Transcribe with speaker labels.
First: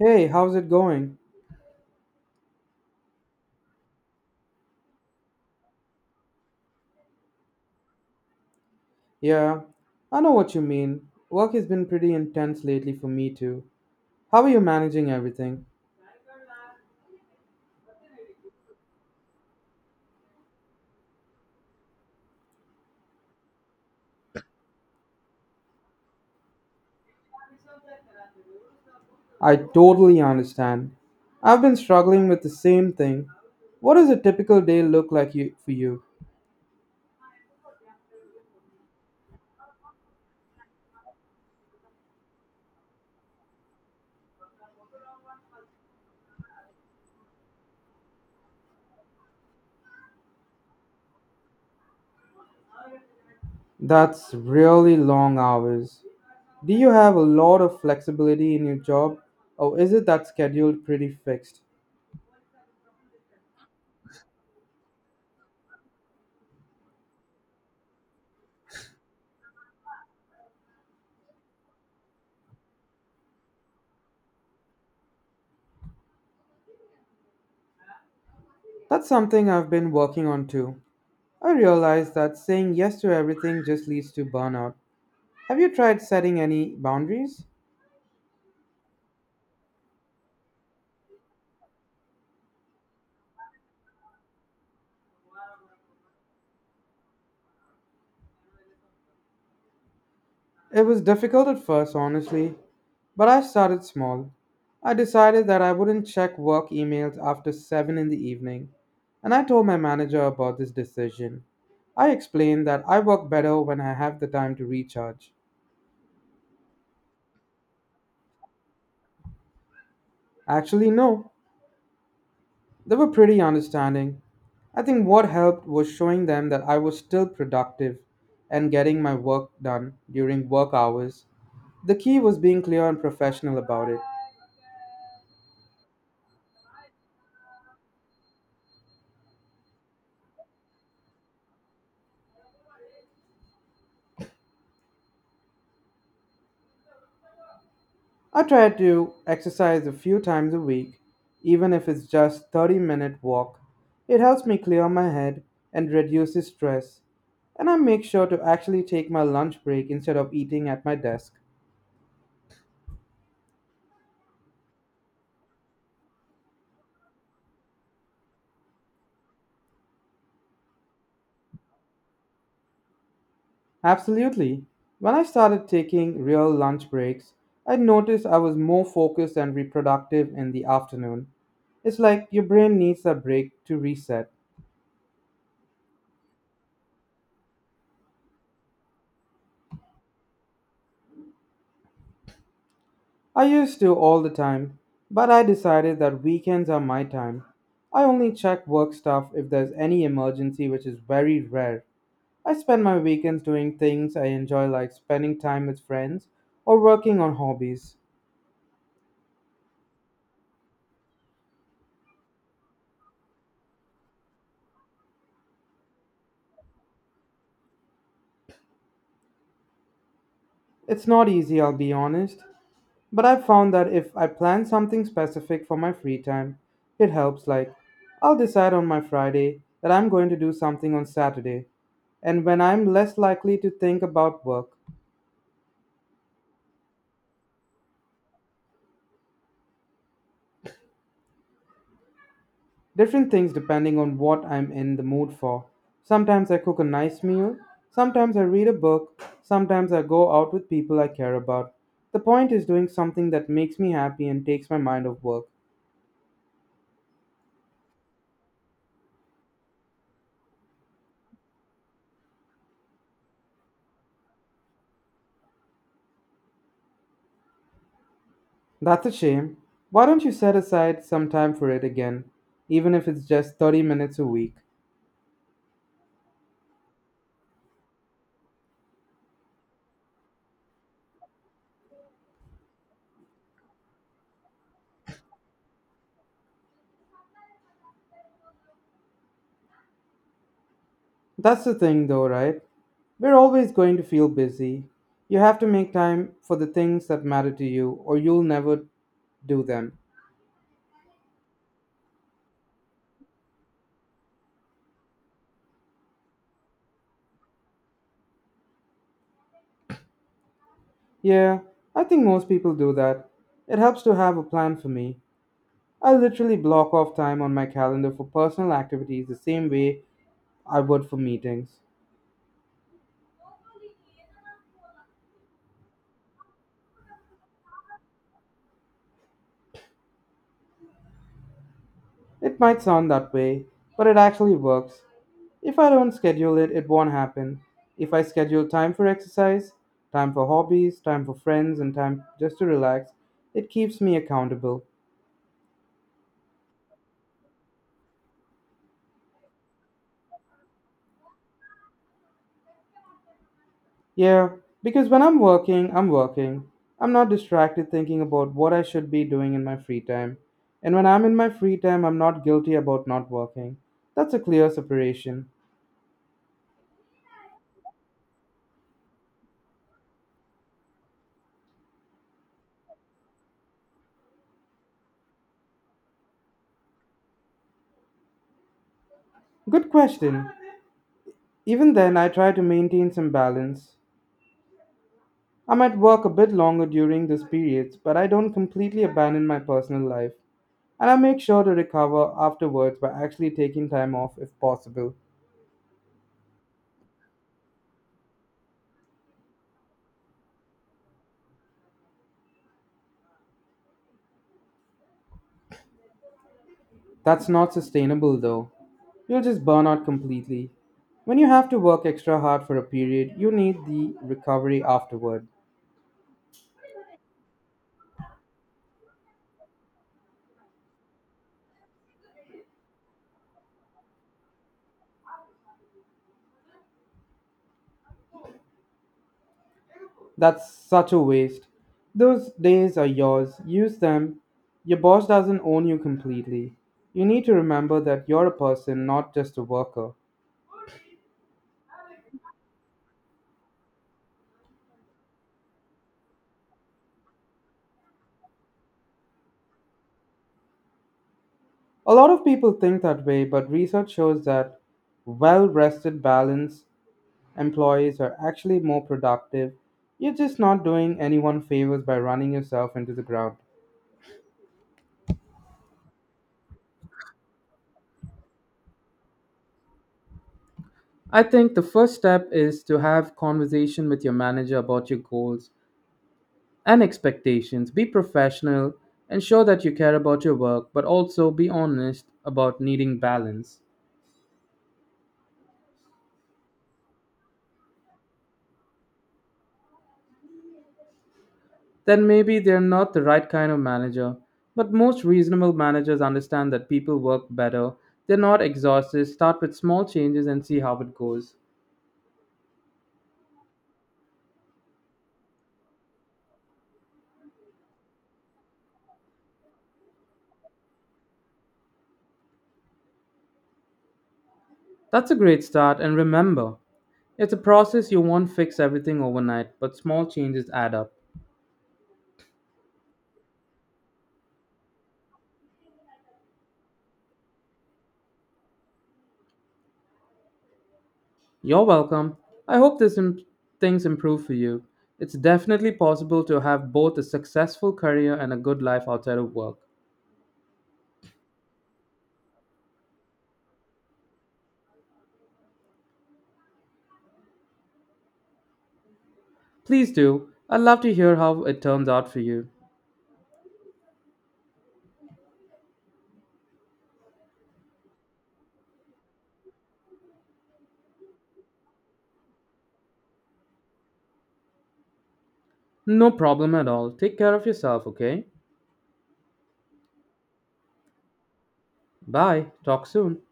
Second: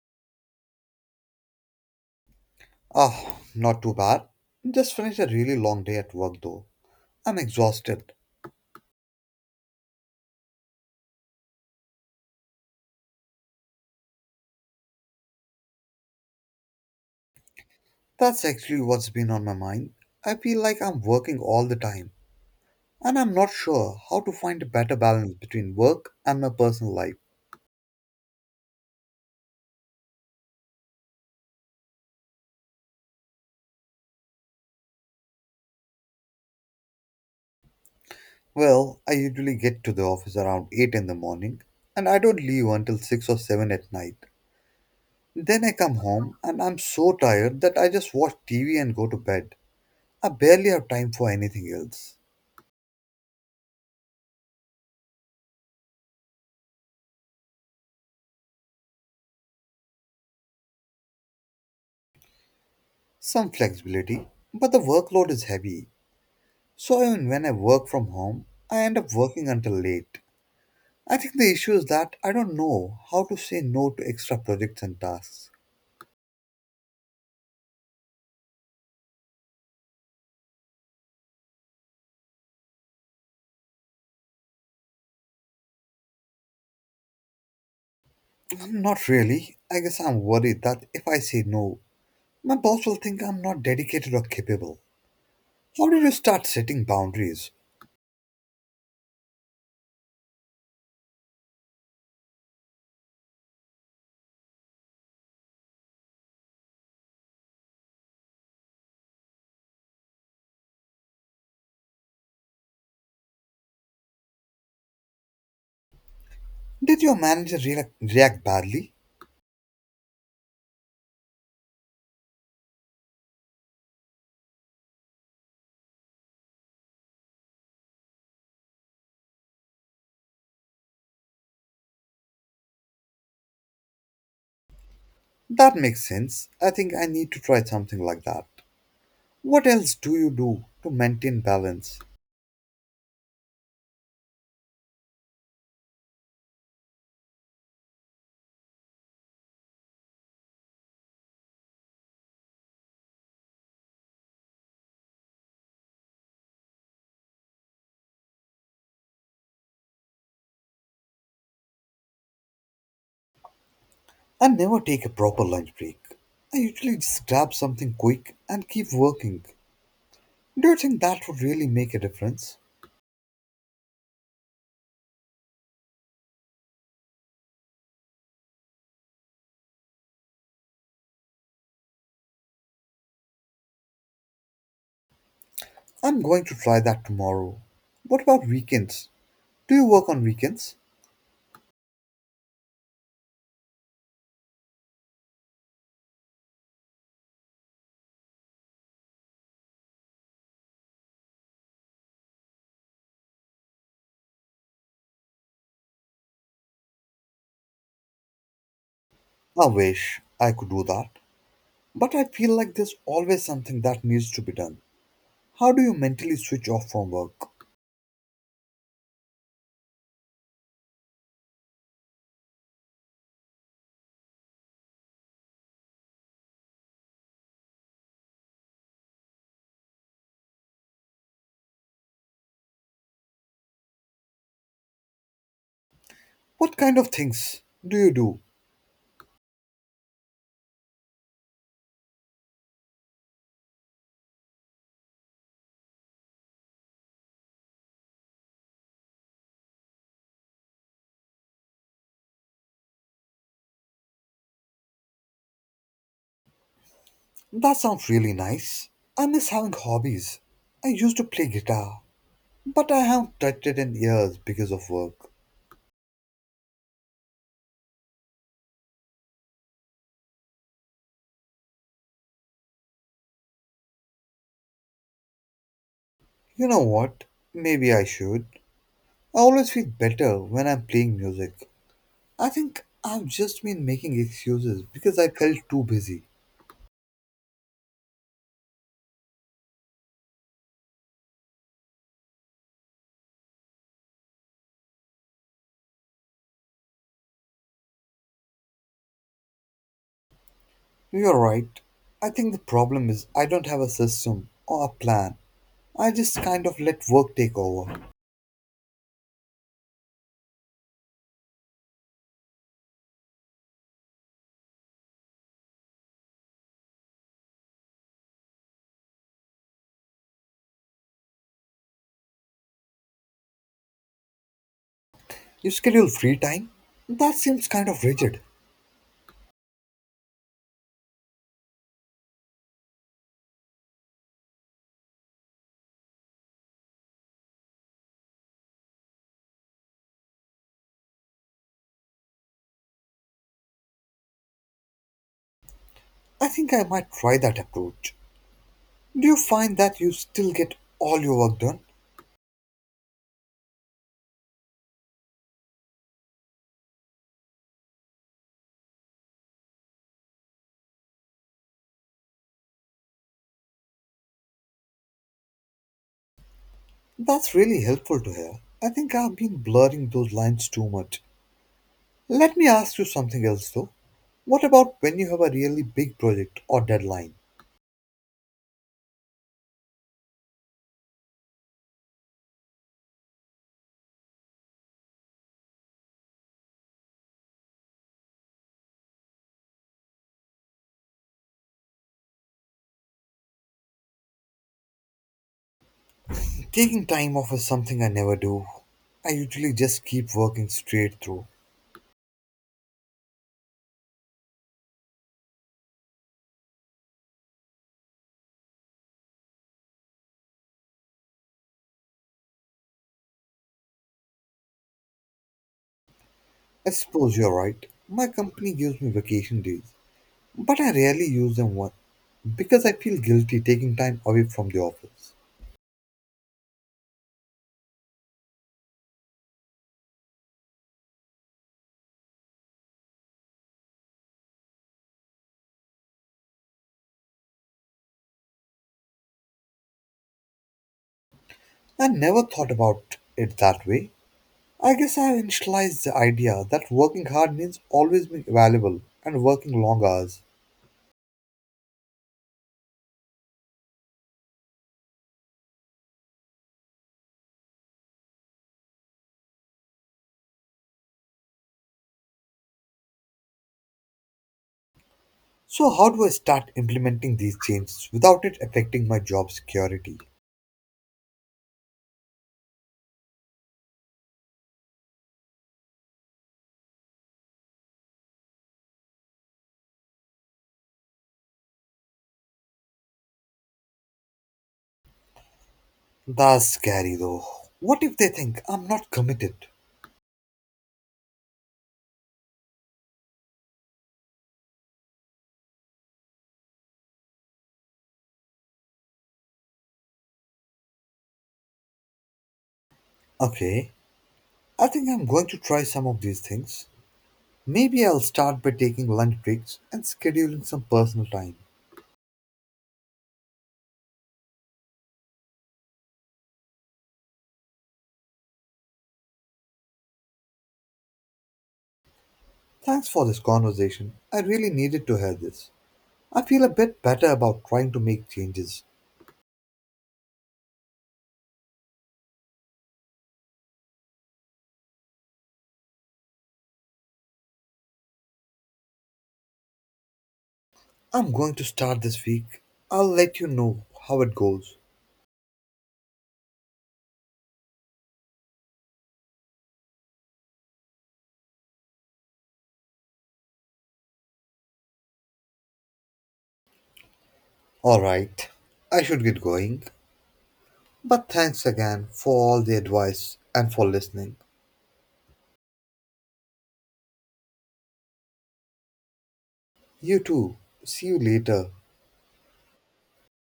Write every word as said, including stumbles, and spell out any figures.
Speaker 1: Hey, how's it going?
Speaker 2: Ah, not too bad. Just finished a really long day at work though. I'm exhausted.
Speaker 1: Yeah, I know what you mean. Work has been pretty intense lately for me too. How are you managing everything?
Speaker 2: That's actually what's been on my mind. I feel like I'm working all the time, and I'm not sure how to find a better balance between work and my personal life.
Speaker 1: I totally understand. I've been struggling with the same thing. What does a typical day look like you, for you?
Speaker 2: Well, I usually get to the office around eight in the morning, and I don't leave until six or seven at night. Then I come home, and I'm so tired that I just watch T V and go to bed. I barely have time for anything else.
Speaker 1: That's really long hours. Do you have a lot of flexibility in your job, or is it that schedule pretty fixed?
Speaker 2: Some flexibility, but the workload is heavy. So even when I work from home, I end up working until late. I think the issue is that I don't know how to say no to extra projects and tasks.
Speaker 1: That's something I've been working on too. I realize that saying yes to everything just leads to burnout. Have you tried setting any boundaries?
Speaker 2: Not really. I guess I'm worried that if I say no, my boss will think I'm not dedicated or capable. How did you start setting boundaries?
Speaker 1: It was difficult at first, honestly, but I started small. I decided that I wouldn't check work emails after seven in the evening, and I told my manager about this decision. I explained that I work better when I have the time to recharge.
Speaker 2: Did your manager react react badly?
Speaker 1: Actually, no, they were pretty understanding. I think what helped was showing them that I was still productive and getting my work done during work hours. The key was being clear and professional about it.
Speaker 2: That makes sense. I think I need to try something like that. What else do you do to maintain balance?
Speaker 1: I try to exercise a few times a week, even if it's just thirty minute walk. It helps me clear my head and reduces stress. And I make sure to actually take my lunch break instead of eating at my desk.
Speaker 2: I never take a proper lunch break. I usually just grab something quick and keep working. Do you think that would really make a difference?
Speaker 1: Absolutely. When I started taking real lunch breaks, I noticed I was more focused and reproductive in the afternoon. It's like your brain needs a break to reset.
Speaker 2: I'm going to try that tomorrow. What about weekends? Do you work on weekends?
Speaker 1: I used to all the time, but I decided that weekends are my time. I only check work stuff if there's any emergency, which is very rare. I spend my weekends doing things I enjoy, like spending time with friends or working on hobbies.
Speaker 2: I wish I could do that. But I feel like there's always something that needs to be done. How do you mentally switch off from work?
Speaker 1: It's not easy, I'll be honest, but I found that if I plan something specific for my free time, it helps. Like, I'll decide on my Friday that I'm going to do something on Saturday, and when I'm less likely to think about work.
Speaker 2: What kind of things do you do?
Speaker 1: Different things depending on what I'm in the mood for. Sometimes I cook a nice meal, sometimes I read a book, sometimes I go out with people I care about. The point is doing something that makes me happy and takes my mind off work.
Speaker 2: That sounds really nice. I miss having hobbies. I used to play guitar, but I haven't touched it in years because of work.
Speaker 1: That's a shame. Why don't you set aside some time for it again, even if it's just thirty minutes a week?
Speaker 2: You know what? Maybe I should. I always feel better when I'm playing music. I think I've just been making excuses because I felt too busy.
Speaker 1: That's the thing, though, right? We're always going to feel busy. You have to make time for the things that matter to you, or you'll never do them.
Speaker 2: You're right. I think the problem is I don't have a system or a plan. I just kind of let work take over.
Speaker 1: Yeah, I think most people do that. It helps to have a plan for me. I literally block off time on my calendar for personal activities the same way I would for meetings.
Speaker 2: You schedule free time? That seems kind of rigid.
Speaker 1: It might sound that way, but it actually works. If I don't schedule it, it won't happen. If I schedule time for exercise, time for hobbies, time for friends, and time just to relax, it keeps me accountable.
Speaker 2: I think I might try that approach. Do you find that you still get all your work done?
Speaker 1: Yeah, because when I'm working, I'm working. I'm not distracted thinking about what I should be doing in my free time. And when I'm in my free time, I'm not guilty about not working. That's a clear separation.
Speaker 2: That's really helpful to hear. I think I've been blurring those lines too much. Let me ask you something else though. What about when you have a really big project or deadline?
Speaker 1: Good question. Even then, I try to maintain some balance. I might work a bit longer during these periods, but I don't completely abandon my personal life. And I make sure to recover afterwards by actually taking time off if possible.
Speaker 2: Taking time off is something I never do. I usually just keep working straight through.
Speaker 1: That's not sustainable though. You'll just burn out completely. When you have to work extra hard for a period, you need the recovery afterward.
Speaker 2: I suppose you're right. My company gives me vacation days, but I rarely use them one because I feel guilty taking time away from the office.
Speaker 1: That's such a waste. Those days are yours. Use them. Your boss doesn't own you completely. You need to remember that you're a person, not just a worker.
Speaker 2: I never thought about it that way. I guess I have initialized the idea that working hard means always being available and working long hours.
Speaker 1: A lot of people think that way, but research shows that well rested balanced. Employees are actually more productive. You're just not doing anyone favors by running yourself into the ground.
Speaker 2: So, how do I start implementing these changes without it affecting my job security?
Speaker 1: I think the first step is to have conversation with your manager about your goals and expectations. Be professional and show that you care about your work, but also be honest about needing balance.
Speaker 2: That's scary though. What if they think I'm not committed?
Speaker 1: Then maybe they're not the right kind of manager, but most reasonable managers understand that people work better. They're not exhausted. Start with small changes and see how it goes.
Speaker 2: Okay, I think I'm going to try some of these things. Maybe I'll start by taking lunch breaks and scheduling some personal time.
Speaker 1: That's a great start, and remember, it's a process you won't fix everything overnight, but small changes add up.
Speaker 2: Thanks for this conversation. I really needed to hear this. I feel a bit better about trying to make changes.
Speaker 1: You're welcome. I hope this Im- things improve for you. It's definitely possible to have both a successful career and a good life outside of work.
Speaker 2: I'm going to start this week. I'll let you know how it goes.
Speaker 1: Please do. I'd love to hear how it turns out for you.
Speaker 2: Alright, I should get going. But thanks again for all the advice and for listening.
Speaker 1: No problem at all. Take care of yourself, okay?
Speaker 2: You too. See you later.
Speaker 1: Bye. Talk soon.